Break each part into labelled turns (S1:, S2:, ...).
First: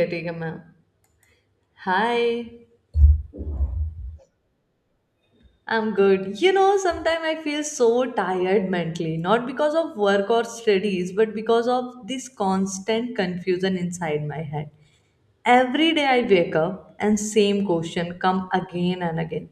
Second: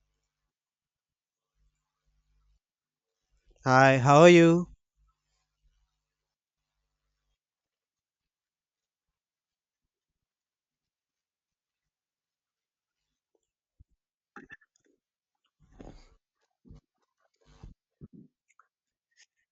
S1: Okay, ठीक है. Hi,
S2: Hi, how are you?
S1: I'm good. You know, sometimes I feel so tired mentally, not because of work or studies, but because of this constant confusion inside my head. Every day I wake up and same question come again and again.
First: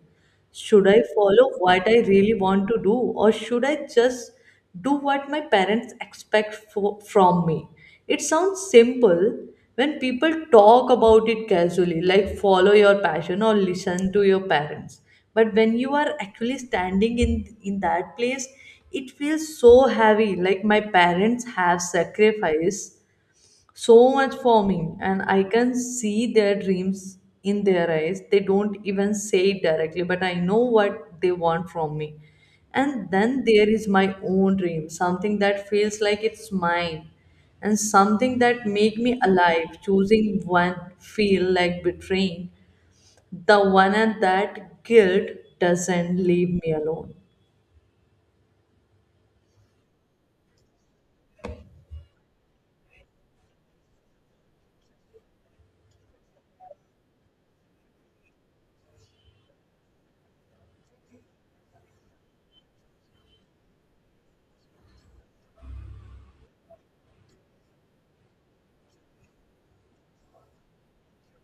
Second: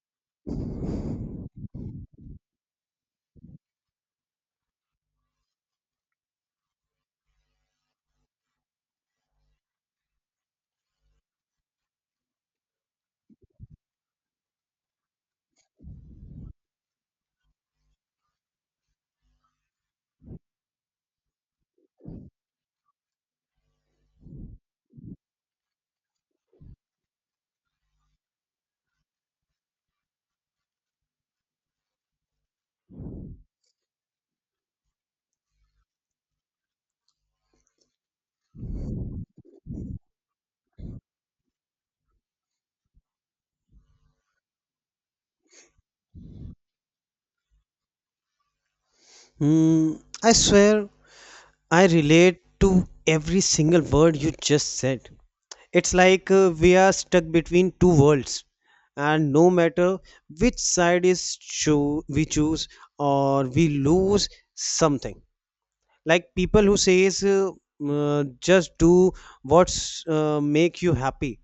S1: Should I follow what I really want to do or should I just do what my parents expect from me? It sounds simple when people talk about it casually, like follow your passion or listen to your parents. But when you are actually standing in that place, it feels so heavy. Like my parents have sacrificed so much for me, and I can see their dreams in their eyes. They don't even say it directly, but I know what they want from me. And then there is my own dream, something that feels like it's mine and something that make me alive. Choosing one feel like betraying the one, and that guilt doesn't leave me alone.
S2: Hmm. I swear I relate to every single word you just said. It's like we are stuck between two worlds, and no matter which side is cho- we choose, or we lose something. Like people who says, uh, "Just do what's make you happy,"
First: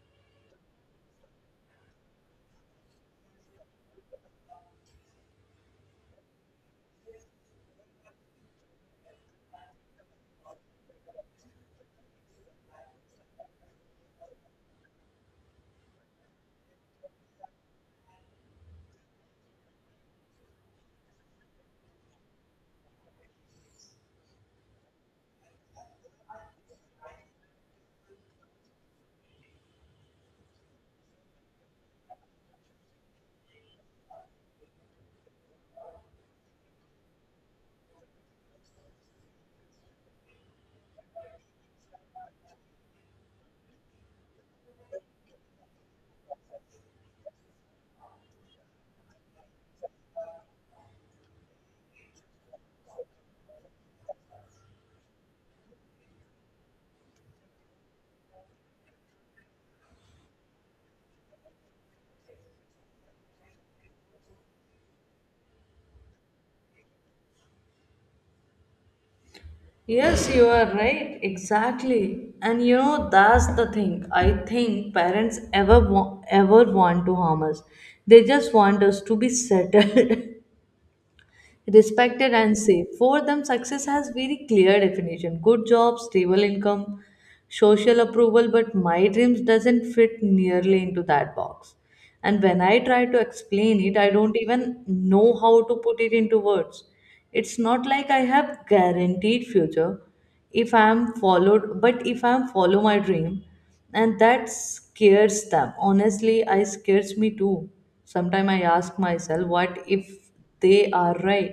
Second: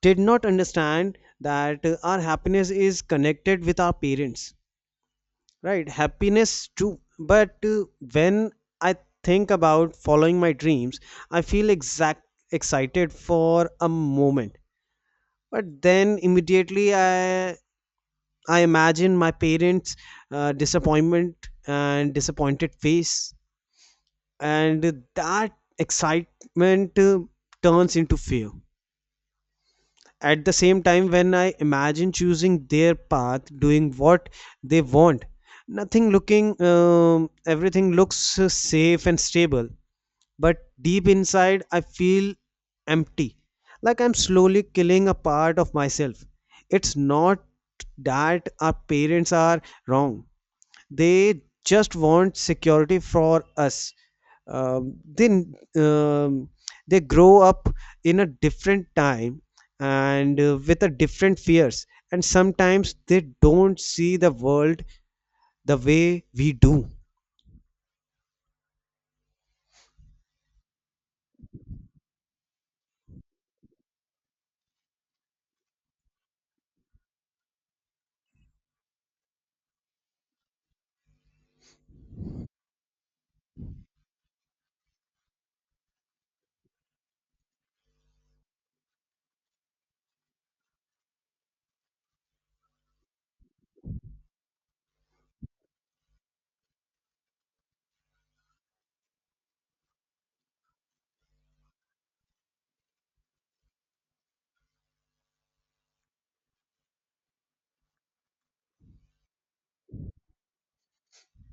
S2: did not understand that our happiness is connected with our parents. Right, happiness too. But when I think about following my dreams, I feel exact excited for a moment. But then immediately I imagine my parents' disappointment and disappointed face, and that excitement turns into fear. At the same time, when I imagine choosing their path, doing what they want, nothing looking everything looks safe and stable, but deep inside I feel empty, like I'm slowly killing a part of myself. It's not that our parents are wrong, they just want security for us. um, they um, they grow up in a different time and with a different fears, and sometimes they don't see the world the way we do.
S1: Yes, you are right. Exactly. And you know, that's the thing. I think parents ever ever want to harm us. They just want us to be settled, respected and safe. For them, success has very clear definition. Good job, stable income, social approval, but my dreams doesn't fit nearly into that box. And when I try to explain it, I don't even know how to put it into words. It's not like I have guaranteed future if I am followed, but if I am follow my dream, and that scares them. Honestly, I scares me too. Sometimes I ask myself, what if they are right?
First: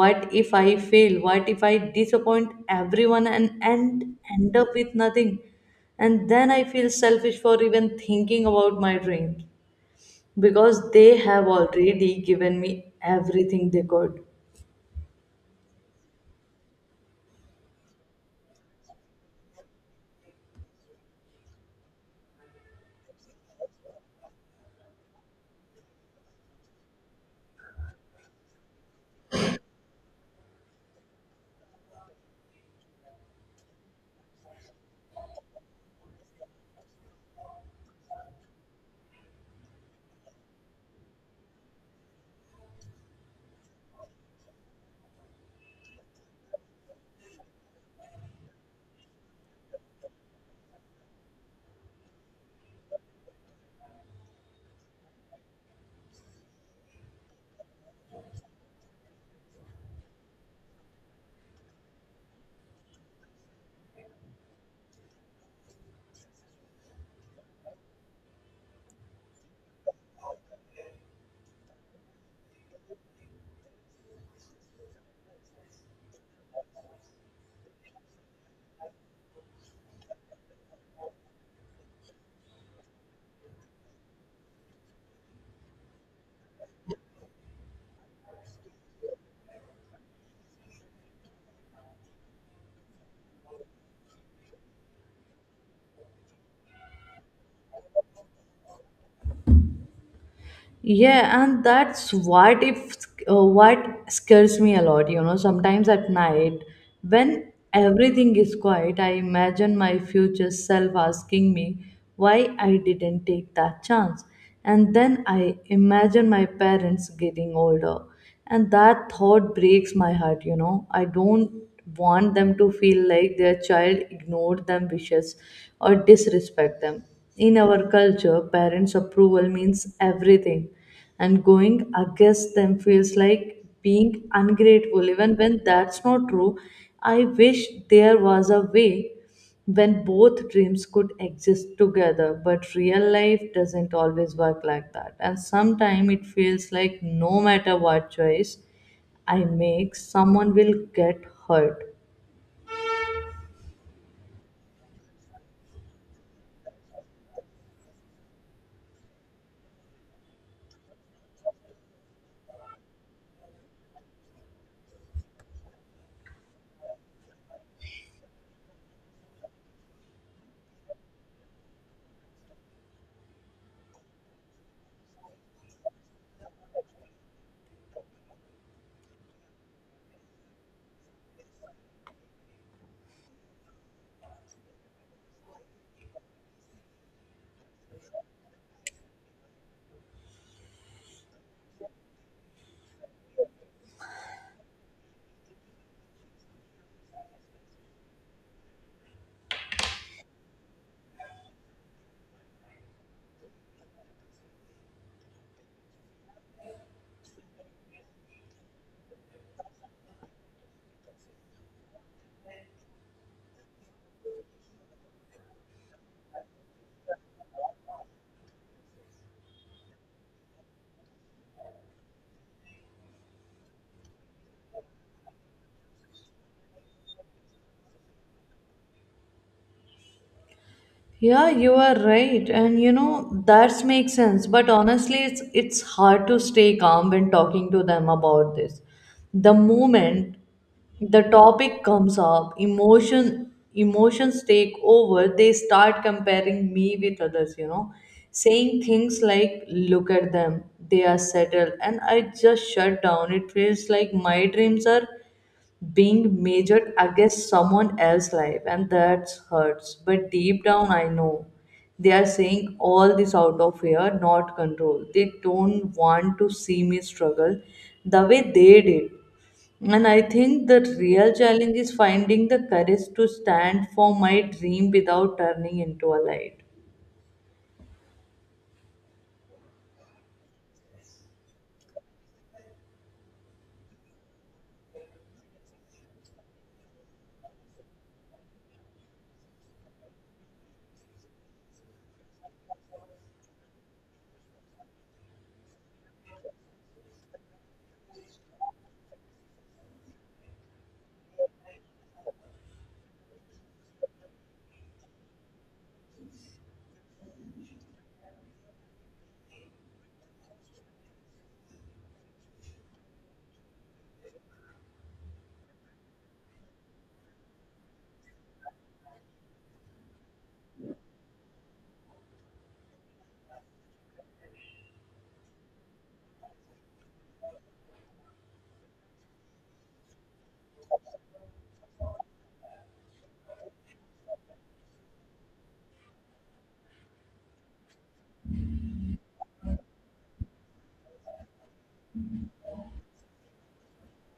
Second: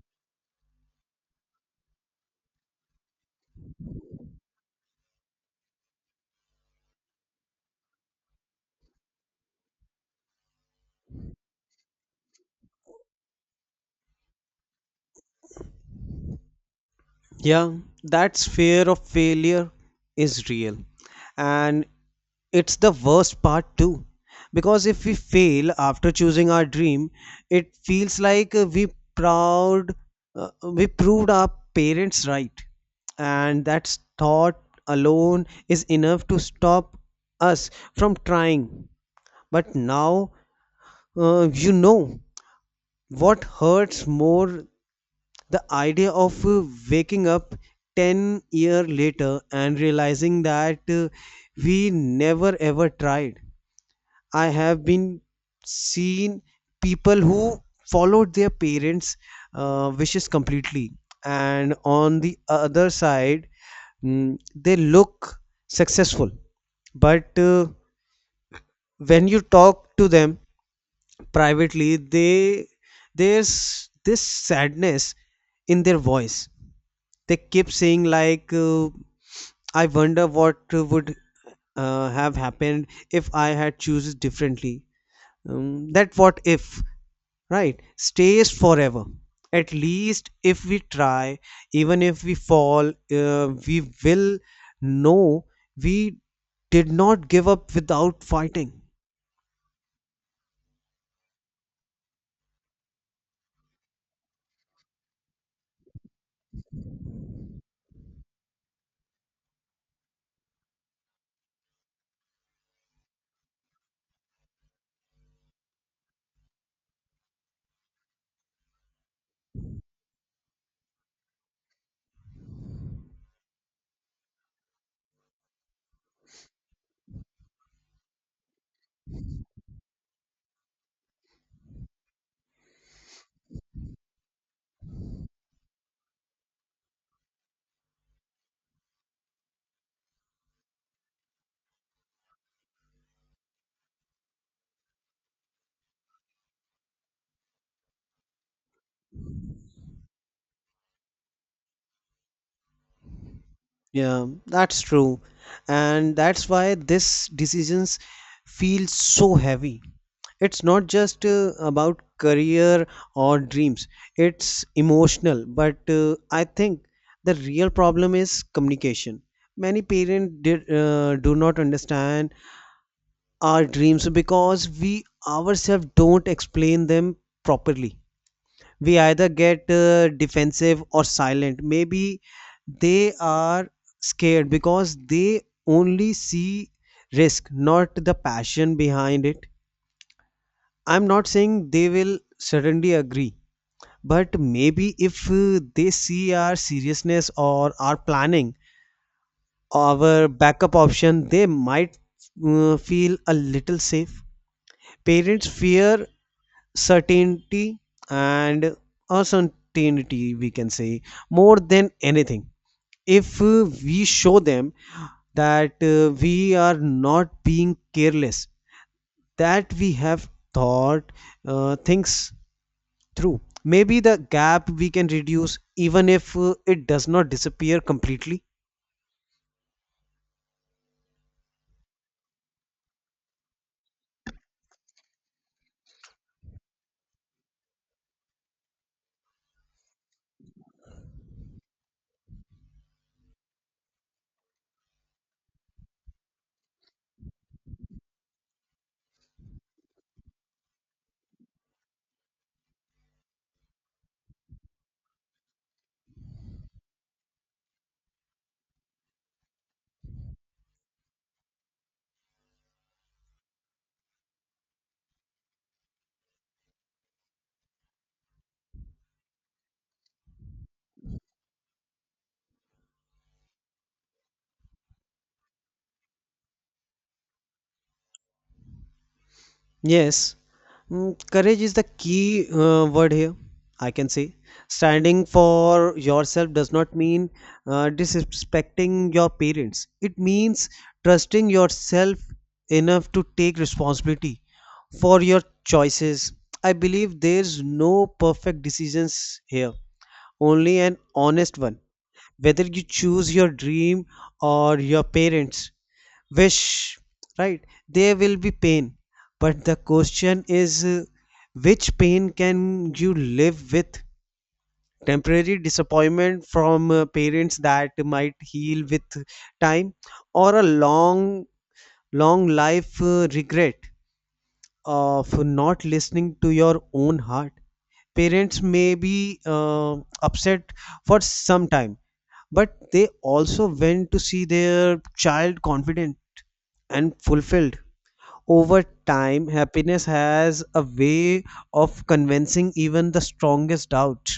S1: What if I fail? What if I disappoint everyone and end up with nothing? And then I feel selfish for even thinking about my dreams, because they have already given me everything they could.
S2: Yeah, that fear of failure is real. And it's the worst part too. Because if we fail after choosing our dream, it feels like proud we proved our parents right. And that thought alone is enough to stop us from trying. But now uh, you know what hurts more? The idea of waking up 10 years later and realizing that we never ever tried. I have been seen people who followed their parents' wishes completely, and on the other side, mm, they look successful, but when you talk to them privately, they there's this sadness in their voice. They keep saying like I wonder what would have happened if I had chooses differently. That what if right stays forever. At least if we try, even if we fall, we will know we did not give up without fighting.
S1: Yeah, and that's what if what scares me a lot. You know, sometimes at night when everything is quiet, I imagine my future self asking me why I didn't take that chance, and then I imagine my parents getting older, and that thought breaks my heart, you know. I don't want them to feel like their child ignored them wishes or disrespect them. In our culture, parents' approval means everything, and going against them feels like being ungrateful, even when that's not true. I wish there was a way when both dreams could exist together, but real life doesn't always work like that, and sometimes it feels like no matter what choice I make, someone will get hurt.
S2: Yeah, that's true. And that's why these decisions feel so heavy. It's not just about career or dreams, it's emotional. But I think the real problem is communication. Many parents do not understand our dreams because we ourselves don't explain them properly. We either get defensive or silent. Maybe they are scared because they only see risk, not the passion behind it. I'm not saying they will suddenly agree, but maybe if they see our seriousness or our planning, our backup option, they might feel a little safe. Parents fear certainty and uncertainty, we can say, more than anything. If we show them that we are not being careless, that we have thought things through, maybe the gap we can reduce, even if it does not disappear completely.
S1: Yeah, you are right, and you know that makes sense. But honestly, it's hard to stay calm when talking to them about this. The moment the topic comes up, emotions take over. They start comparing me with others. You know, saying things like, "Look at them, they are settled," and I just shut down. It feels like my dreams are being measured against someone else's life, and that hurts. But deep down I know they are saying all this out of fear, not control. They don't want to see me struggle the way they did. And I think the real challenge is finding the courage to stand for my dream without turning into a light.
S2: Yes, mm, courage is the key word here, I can say. Standing for yourself does not mean disrespecting your parents, it means trusting yourself enough to take responsibility for your choices. I believe there's no perfect decisions here, only an honest one. Whether you choose your dream or your parents, wish, right? There will be pain, but the question is which pain can you live with? Temporary disappointment from parents that might heal with time, or a long, long life regret of not listening to your own heart. Parents may be upset for some time, but they also went to see their child confident and fulfilled. Over time, happiness has a way of convincing even the strongest doubt.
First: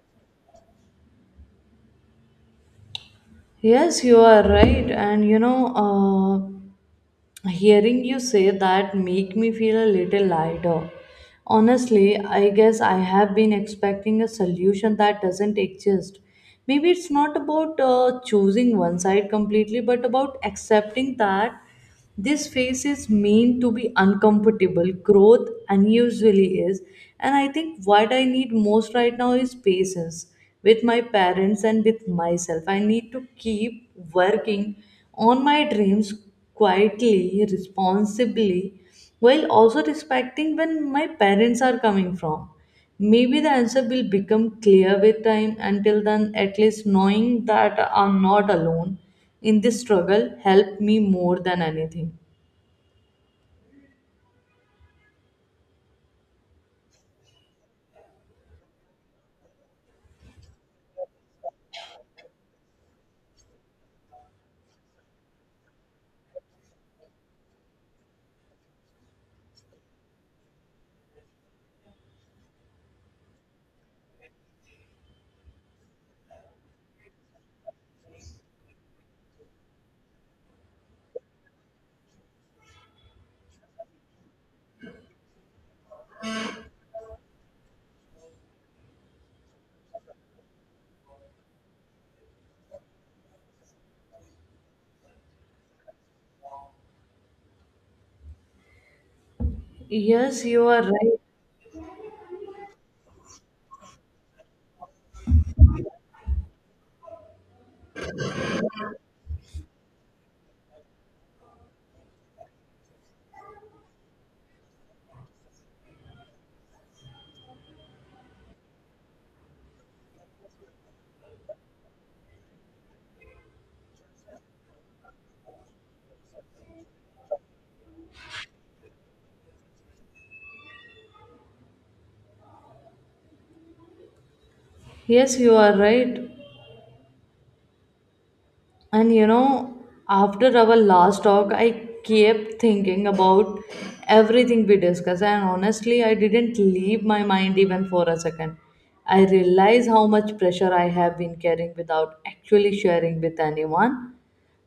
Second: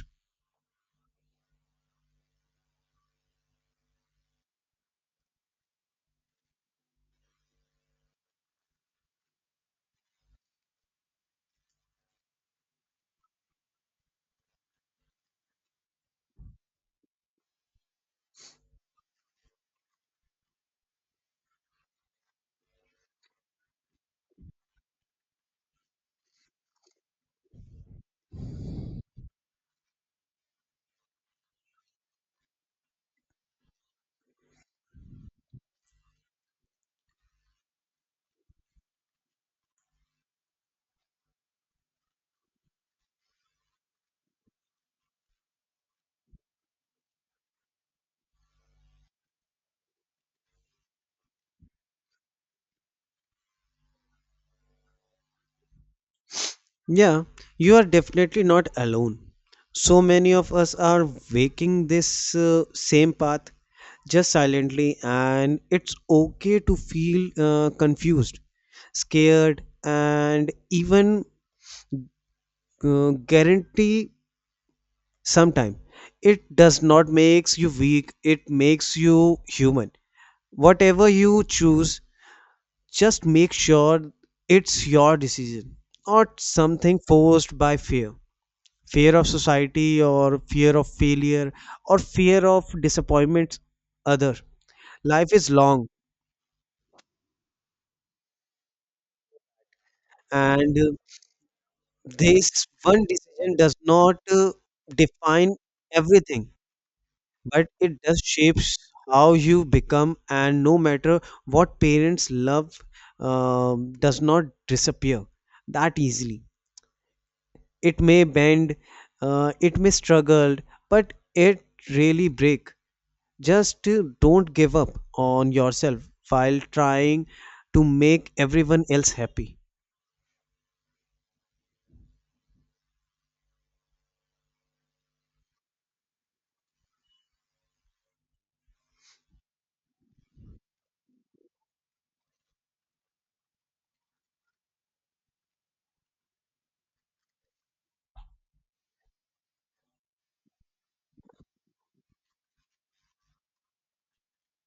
S1: Yes, you are right. And you know, uh, hearing you say that make me feel a little lighter. Honestly, I guess I have been expecting a solution that doesn't exist. Maybe it's not about choosing one side completely, but about accepting that this phase is meant to be uncomfortable. Growth unusually is. And I think what I need most right now is patience with my parents and with myself. I need to keep working on my dreams quietly, responsibly, while also respecting when my parents are coming from. Maybe the answer will become clear with time. Until then, at least knowing that I'm not alone in this struggle helped me more than anything.
S2: Yeah, you are definitely not alone. So many of us are waking this same path just silently, and it's okay to feel confused, scared, and even guarantee sometime. It does not makes you weak, it makes you human. Whatever you choose, just make sure it's your decision, not something forced by fear. Fear of society, or fear of failure, or fear of disappointment other. Life is long,
S1: Yes, you
S2: and
S1: are right.
S2: this one decision does not define everything, but it does shapes how you become. And no matter what, parents love does not disappear that easily. It may bend, it may struggle, but it really break. Just don't give up on yourself while trying to make everyone else happy.
S1: Yes, you are right. And you know, after our last talk, I kept thinking about everything we discussed, and honestly, I didn't leave my mind even for a second. I realize how much pressure I have been carrying without actually sharing with anyone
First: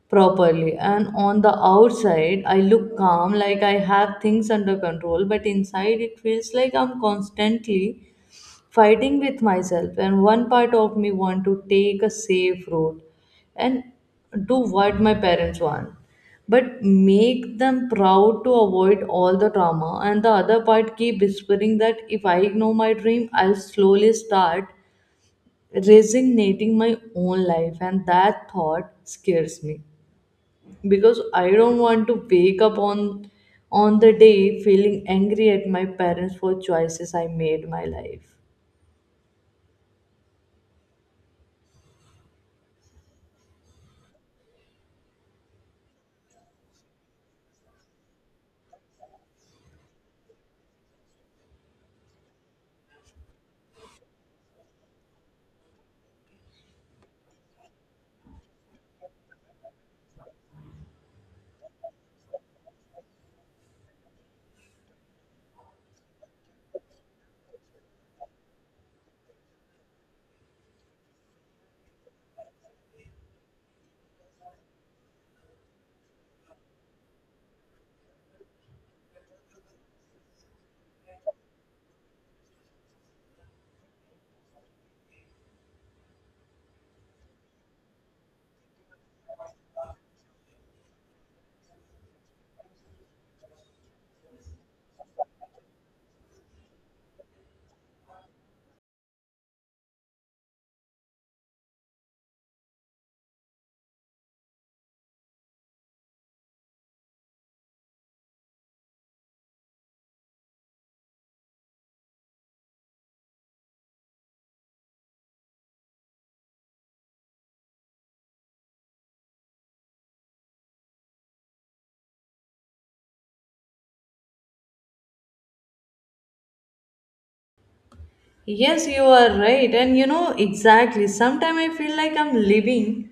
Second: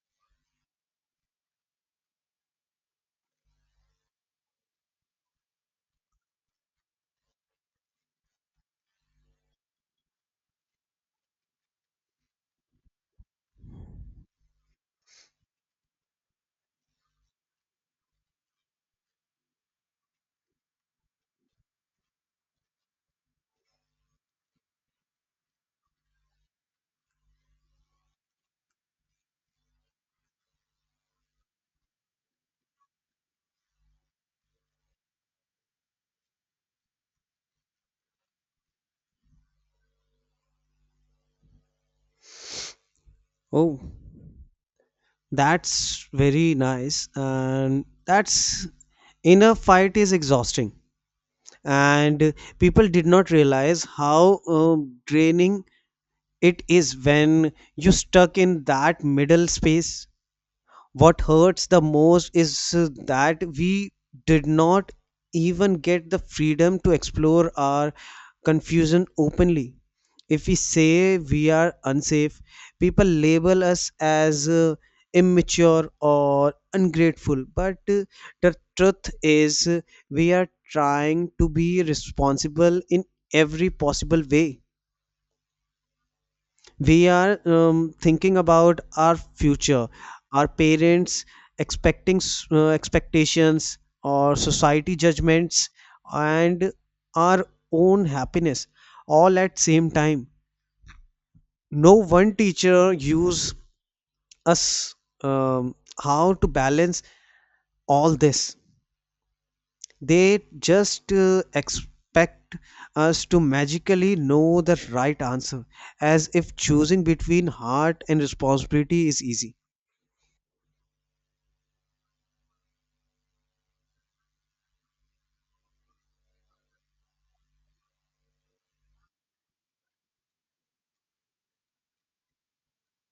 S1: properly. And on the outside, I look calm, like I have things under control, but inside, it feels like I'm constantly fighting with myself. And one part of me want to take a safe road and do what my parents want, but make them proud to avoid all the trauma. And the other part keep whispering that if I ignore my dream, I'll slowly start resignating my own life, and that thought scares me, because I don't want to wake up on the day feeling angry at my parents for choices I made my life.
S2: Oh, that's very nice, and that's inner fight is exhausting, and people did not realize how draining it is when you stuck in that middle space. What hurts the most is that we did not even get the freedom to explore our confusion openly. If we say we are unsafe, people label us as immature or ungrateful. But the truth is, we are trying to be responsible in every possible way. We are thinking about our future, our parents expectations, or society judgments, and our own happiness, all at same time. No one teacher use us, um, how to balance all this. They just expect us to magically know the right answer, as if choosing between heart and responsibility is easy.
S1: Yes, you are right. And you know, exactly. Sometimes I feel like I'm living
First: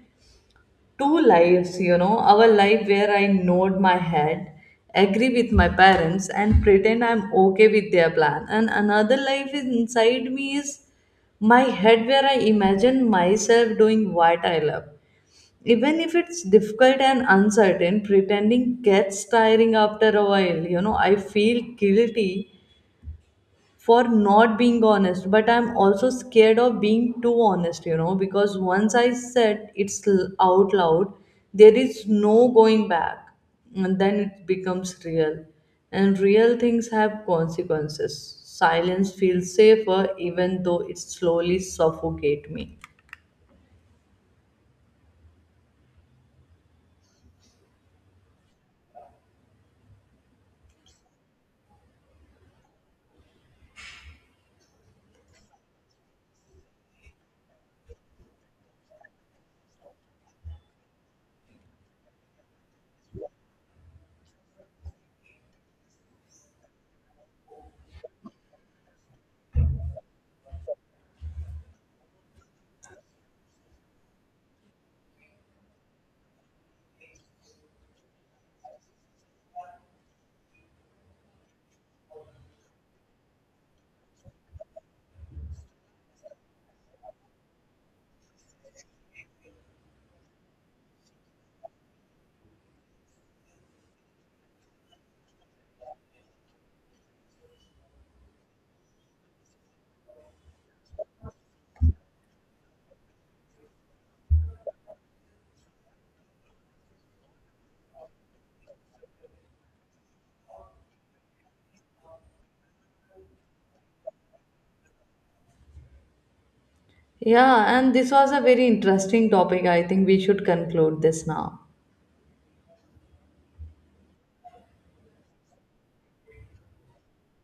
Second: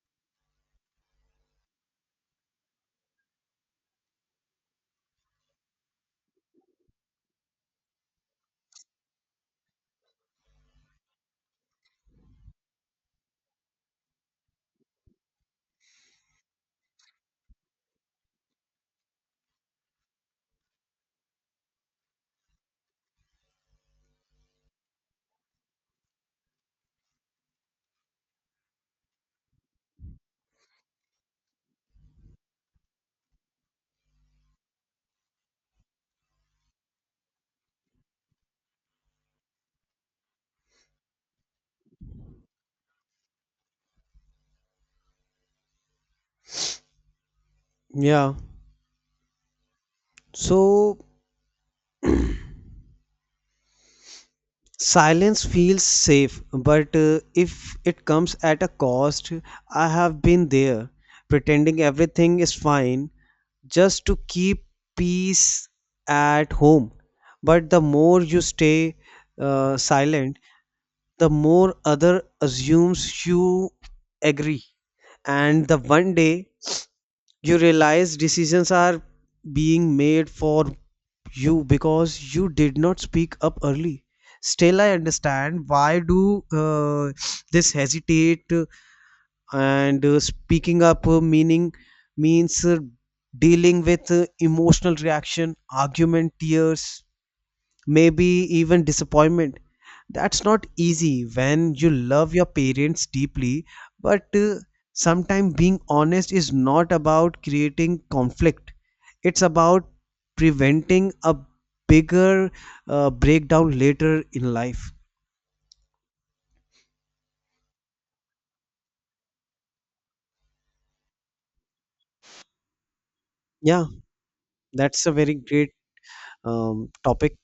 S1: two lives, you know, our life where I nod my head, agree with my parents, and pretend I'm okay with their plan. And another life is inside me, is my head, where I imagine myself doing what I love. Even if it's difficult and uncertain, pretending gets tiring after a while. You know, I feel guilty for not being honest, but I'm also scared of being too honest, you know, because once I said out loud, there is no going back, and then it becomes real, and real things have consequences. Silence feels safer, even though it slowly suffocate me.
S2: Yeah. So silence feels safe, but if it comes at a cost, I have been there, pretending everything is fine just to keep peace at home. But the more you stay silent, the more other assumes you agree. And the one day you realize decisions are being made for you because you did not speak up early. Still, I understand why do this hesitate and speaking up meaning means dealing with emotional reaction, argument, tears, maybe even disappointment. That's not easy when you love your parents deeply, but sometimes being honest is not about creating conflict. It's about preventing a bigger breakdown later in life.
S1: Yeah, and this was a very interesting topic. I think we should conclude this now.
S2: Yeah, that's a very great topic.